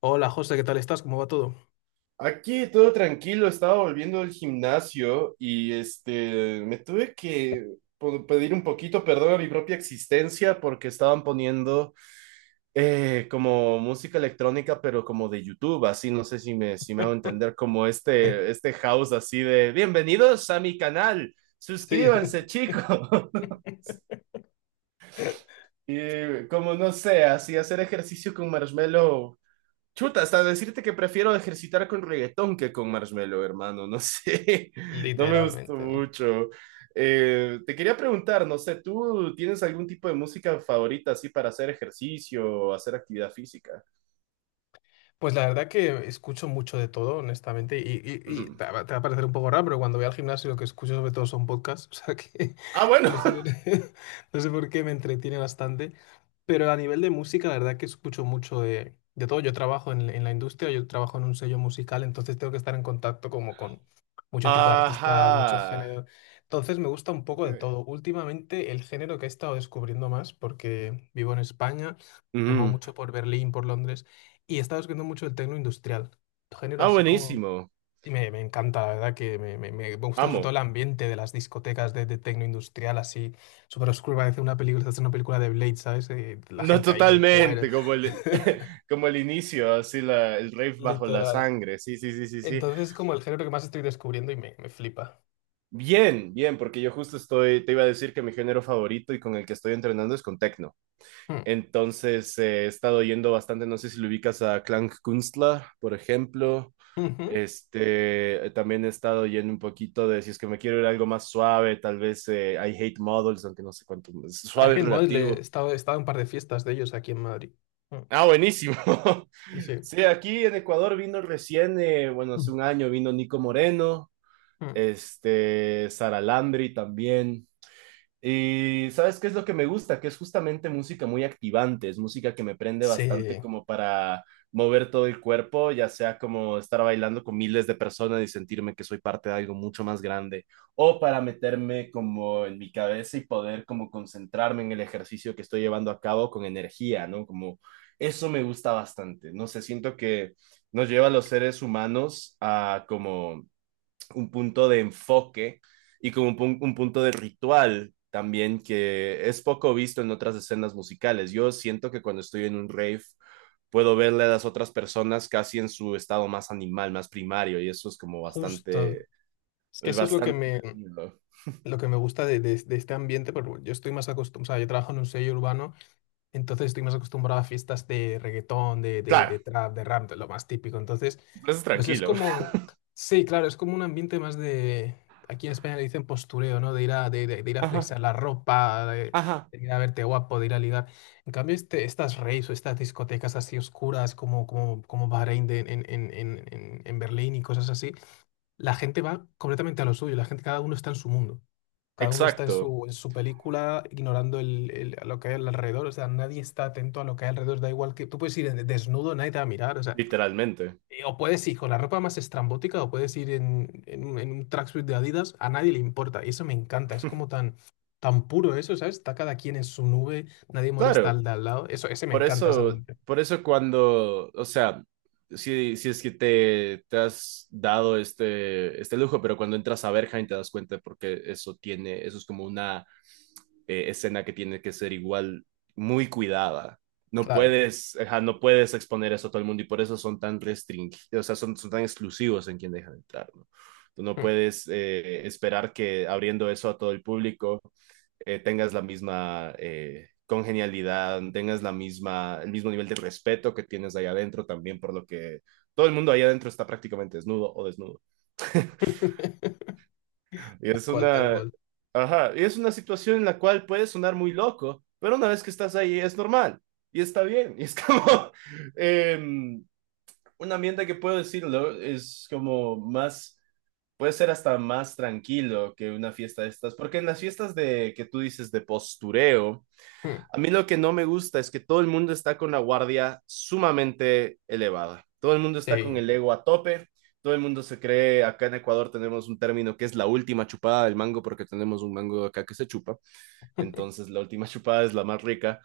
Hola José, ¿qué tal estás? ¿Cómo va todo? Aquí todo tranquilo, estaba volviendo del gimnasio y este me tuve que pedir un poquito perdón a mi propia existencia porque estaban poniendo como música electrónica, pero como de YouTube, así no sé si me hago entender, como este house así de bienvenidos a mi canal, Sí, suscríbanse chicos. Y como no sé, así hacer ejercicio con Marshmello. Chuta, hasta decirte que prefiero ejercitar con reggaetón que con Marshmello, hermano. No sé, no me gustó literalmente. mucho. Te quería preguntar, no sé, ¿tú tienes algún tipo de música favorita así para hacer ejercicio o hacer actividad física? Pues la verdad que escucho mucho de todo, honestamente, y Ujú. te va a parecer un poco raro, pero cuando voy al gimnasio lo que escucho sobre todo son podcasts, o sea que Ah, bueno. no sé por qué, no sé por qué me entretiene bastante, pero a nivel de música la verdad que escucho mucho de todo. Yo trabajo en la industria, yo trabajo en un sello musical, entonces tengo que estar en contacto como con mucho tipo de artistas, muchos Ajá. géneros, entonces me gusta un poco de Ok. todo. Últimamente el género que he estado descubriendo más, porque vivo en España, me muevo Ujú. mucho por Berlín, por Londres y estaba escuchando mucho el techno industrial, género Ah, así como... buenísimo. Y me encanta, la verdad, que me gusta sobre todo Amo. el ambiente de las discotecas de techno industrial, así súper oscuro, parece una película, es una película de Blade, ¿sabes? La No, gente ahí de coer, totalmente, como como el inicio, así el rave bajo la literal. sangre. Sí, sí, sí, sí, sí. Entonces es como el género que más estoy descubriendo y me flipa. Bien, bien, porque yo justo estoy, te iba a decir que mi género favorito y con el que estoy entrenando es con techno. Hmm. Entonces he estado yendo bastante, no sé si lo ubicas a Klangkünstler, por ejemplo. Ujú. Este, también he estado yendo un poquito de, si es que me quiero ir a algo más suave, tal vez I Hate Models, aunque no sé cuánto, A suave es Hate Mosley, relativo. He estado en un par de fiestas de ellos aquí en Madrid. Hmm. Ah, buenísimo. Sí. Sí, aquí en Ecuador vino recién, bueno, Mm. hace un año vino Nico Moreno, Mm. este, Sara Landry también. Y sabes qué es lo que me gusta, que es justamente música muy activante, es música que me prende bastante Sí, como para mover todo el cuerpo, ya sea como estar bailando con miles de personas y sentirme que soy parte de algo mucho más grande, o para meterme como en mi cabeza y poder como concentrarme en el ejercicio que estoy llevando a cabo con energía, ¿no? Como eso me gusta bastante, no sé, siento que nos lleva a los seres humanos a como un punto de enfoque y como un punto de ritual también que es poco visto en otras escenas musicales. Yo siento que cuando estoy en un rave puedo verle a las otras personas casi en su estado más animal, más primario y eso es como bastante, justo. Es que eso es lo que bastante tranquilo. lo que me gusta de este ambiente, porque yo estoy más acostumbrado, o sea, yo trabajo en un sello urbano, entonces estoy más acostumbrado a fiestas de reggaetón, de Claro, trap, de rap, de lo más típico. Entonces, pues es pues es tranquilo. como, sí, claro, es como un ambiente más de, aquí en España le dicen postureo, ¿no? De ir a Ajá, flexar la ropa, ajá. de ir a verte guapo, de ir a ligar. En cambio, estas raves o estas discotecas así oscuras como Bahrein en en Berlín y cosas así, la gente va completamente a lo suyo, la gente, cada uno está en su mundo, cada uno está en Exacto, su película, ignorando lo que hay al alrededor. O sea, nadie está atento a lo que hay alrededor, da igual, que tú puedes ir en- desnudo, nadie te va a mirar. O sea, literalmente. O puedes ir con la ropa más estrambótica, o puedes ir en un tracksuit de Adidas, a nadie le importa, y eso me encanta, es como tan puro eso, ¿sabes? Está cada quien en su nube, nadie molesta Claro. al de al lado. Eso, ese me encanta, esa mente, Por eso cuando, o sea, si es que te has dado este lujo, pero cuando entras a Berghain te das cuenta porque eso tiene, eso es como una escena que tiene que ser igual muy cuidada. No claro. puedes, ajá, no puedes exponer eso a todo el mundo y por eso son tan restringidos, o sea, son, son tan exclusivos en quien dejan entrar, ¿no? Tú no Mm. puedes esperar que abriendo eso a todo el público tengas la misma congenialidad, tengas la misma, el mismo nivel de respeto que tienes allá adentro también, por lo que todo el mundo allá adentro está prácticamente desnudo o desnudo y Tal cual, tal cual. ajá, y es una situación en la cual puede sonar muy loco, pero una vez que estás ahí es normal y está bien. Y es como em, un ambiente que puedo decirlo, es como más, puede ser hasta más tranquilo que una fiesta de estas, porque en las fiestas de que tú dices de postureo, Mm. a mí lo que no me gusta es que todo el mundo está con la guardia sumamente elevada. Todo el mundo está con Sí. el ego a tope. Todo el mundo se cree, acá en Ecuador tenemos un término que es la última chupada del mango porque tenemos un mango acá que se chupa. Entonces la última chupada es la más rica.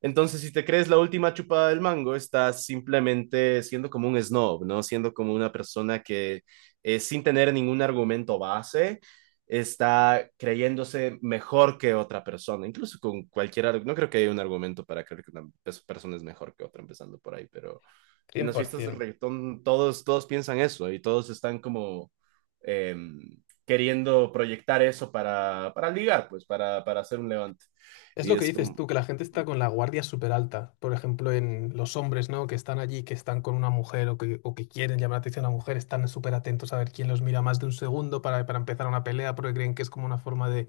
Entonces, si te crees la última chupada del mango, estás simplemente siendo como un snob, ¿no? Siendo como una persona que sin tener ningún argumento base, está creyéndose mejor que otra persona, incluso con cualquier, no creo que haya un argumento para creer que una persona es mejor que otra, empezando por ahí, pero en las fiestas de 100%. reggaetón todos piensan eso y todos están como eh, queriendo proyectar eso para ligar, pues, para hacer un levante. Es Y lo que es dices como, tú, que la gente está con la guardia súper alta. Por ejemplo, en los hombres, ¿no? Que están allí, que están con una mujer o que quieren llamar la atención a una mujer, están súper atentos a ver quién los mira más de un segundo para empezar una pelea, porque creen que es como una forma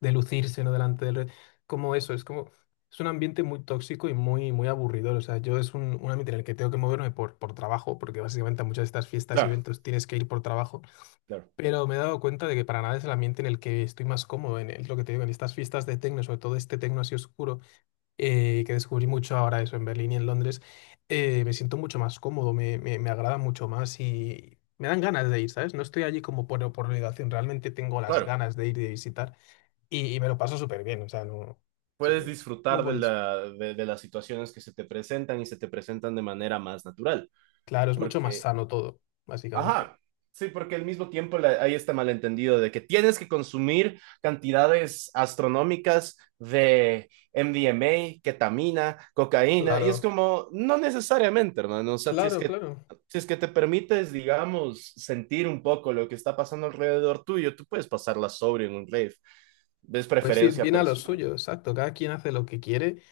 de lucirse, ¿no? Delante del... re- Como eso, es como... Es un ambiente muy tóxico y muy aburridor. O sea, yo es un ambiente en el que tengo que moverme por trabajo, porque básicamente a muchas de estas fiestas y claro, eventos tienes que ir por trabajo. claro, Pero me he dado cuenta de que para nada es el ambiente en el que estoy más cómodo, en el- lo que te digo, en estas fiestas de tecno, sobre todo este tecno así oscuro, que descubrí mucho ahora eso en Berlín y en Londres. Me siento mucho más cómodo, me agrada mucho más y me dan ganas de ir, ¿sabes? No estoy allí como por obligación, realmente tengo las claro. ganas de ir y de visitar, y me lo paso súper bien, o sea, no... Sí. Puedes Muy disfrutar bonito. De las situaciones que se te presentan y se te presentan de manera más natural, Claro, es mucho más porque sano todo, básicamente. ajá, sí, porque al mismo tiempo hay este malentendido de que tienes que consumir cantidades astronómicas de MDMA, ketamina, cocaína, y es Claro, como, no necesariamente, hermano, o sea, claro, claro. si es que te permites, digamos, sentir un poco lo que está pasando alrededor tuyo, tú puedes pasarla sobre en un rave, es Pues ir preferencia bien a lo personal. suyo, exacto. Cada quien hace lo que quiere.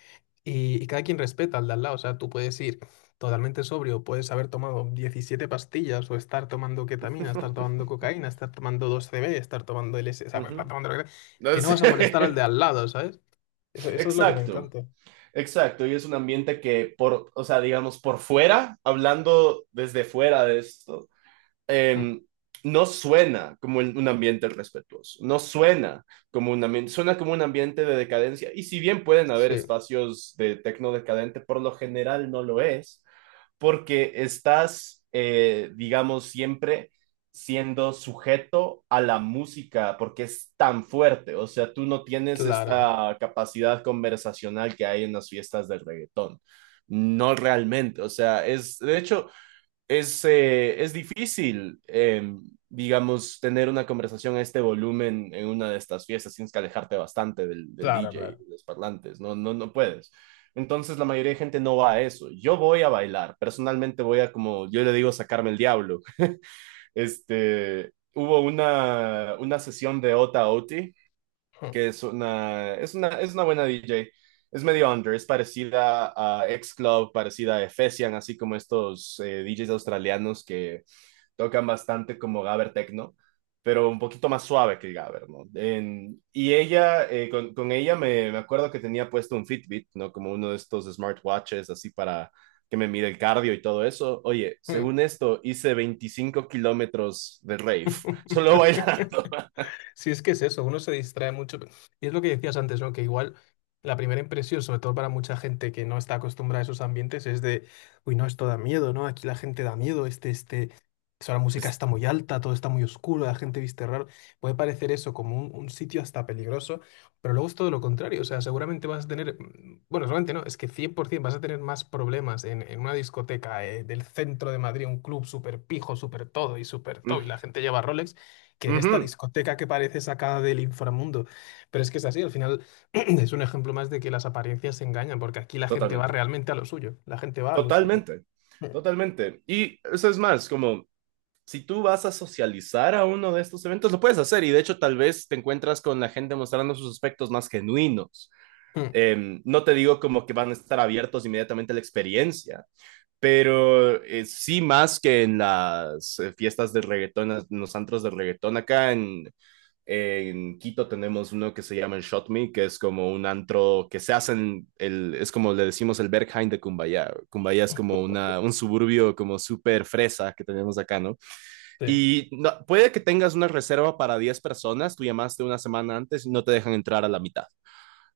Y cada quien respeta al de al lado, o sea, tú puedes ir totalmente sobrio, puedes haber tomado 17 pastillas o estar tomando ketamina, estar tomando cocaína, estar tomando 2CB, estar tomando LSD, o sea, estar Ujú. tomando lo que sea, que No no sé. vas a molestar al de al lado, ¿sabes? Eso, eso es lo que me Exacto. encanta. Exacto, y es un ambiente que por, o sea, digamos, por fuera, hablando desde fuera de esto, Mm, eh, no suena como un ambiente respetuoso, no suena como un ambiente, suena como un ambiente de decadencia, y si bien pueden haber sí, espacios de tecno decadente, por lo general no lo es, porque estás, digamos, siempre siendo sujeto a la música porque es tan fuerte, o sea, tú no tienes claro, esta capacidad conversacional que hay en las fiestas del reggaetón. No realmente, o sea, es, de hecho, es difícil, digamos, tener una conversación a este volumen en una de estas fiestas. Tienes que alejarte bastante del claro, DJ, de claro. los parlantes. No, no, no puedes. Entonces la mayoría de gente no va a eso. Yo voy a bailar. Personalmente voy a, como yo le digo, sacarme el diablo. Este, hubo una sesión de Ota Oti, Mm, que es una, es una, es una buena DJ. Es medio under, es parecida a X Club, parecida a Efesian, así como estos DJs australianos que tocan bastante como Gabber techno pero un poquito más suave que el Gabber, ¿no? Y ella, con ella me acuerdo que tenía puesto un Fitbit, ¿no? Como uno de estos smartwatches, así para que me mide el cardio y todo eso. Oye, según esto, hice 25 kilómetros de rave, mm. solo bailando. Sí, es que es eso, uno se distrae mucho. Y es lo que decías antes, ¿no? Que igual la primera impresión, sobre todo para mucha gente que no está acostumbrada a esos ambientes, es de, uy, no, esto da miedo, ¿no? Aquí la gente da miedo, eso, la música Es- está muy alta, todo está muy oscuro, la gente viste raro. Puede parecer eso como un sitio hasta peligroso, pero luego es todo lo contrario. O sea, seguramente vas a tener, mm, bueno, seguramente no, es que 100% vas a tener más problemas en una discoteca, del centro de Madrid, un club súper pijo, súper todo, mm, y la gente lleva Rolex, que en esta ujú, discoteca que parece sacada del inframundo. Pero es que es así, al final es un ejemplo más de que las apariencias se engañan, porque aquí la gente va totalmente, realmente a lo suyo, la gente va a lo suyo. totalmente, totalmente. Y eso es más, como si tú vas a socializar a uno de estos eventos, lo puedes hacer y de hecho tal vez te encuentras con la gente mostrando sus aspectos más genuinos. Mm, mm, No te digo como que van a estar abiertos inmediatamente a la experiencia, pero sí más que en las fiestas de reggaetón, en los antros de reggaetón. Acá en Quito tenemos uno que se llama el Shot Me, que es como un antro que se hace en el, es como le decimos el Berghain de Cumbayá. Cumbayá es como una, un suburbio como súper fresa que tenemos acá, ¿no? sí. Y puede que tengas una reserva para 10 personas, tú llamaste una semana antes y no te dejan entrar a la mitad.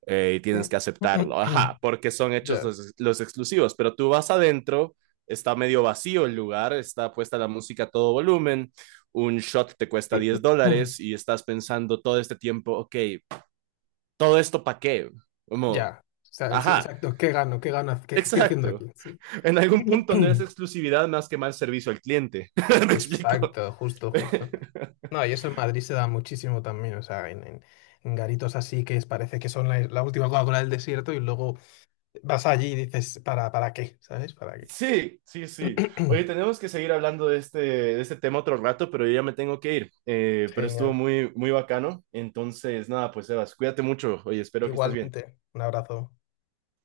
Y Mm, tienes que aceptarlo, ajá, porque son hechos ya. Los exclusivos, pero tú vas adentro, está medio vacío el lugar, está puesta la música a todo volumen, un shot te cuesta diez Mm, dólares y estás pensando todo este tiempo, ok, ¿todo esto para qué? Como, ya. O sea, sí, ajá, exacto. ¿Qué gano? ¿Qué gano? ¿Qué, qué estoy haciendo exacto. aquí? Sí. En algún punto no es exclusividad más que mal servicio al cliente. ¿Me explico? Exacto, justo, justo. No, y eso en Madrid se da muchísimo también, o sea, en garitos así que es- parece que son la última Coca-Cola del desierto y luego vas allí y dices, para qué? ¿Sabes? ¿Para qué? Sí, sí, sí. Oye, tenemos que seguir hablando de este tema otro rato, pero yo ya me tengo que ir. Pero estuvo Genial. muy, muy bacano. Entonces, nada, pues Sebas, cuídate mucho. Oye, espero que estés bien. Igualmente, un abrazo.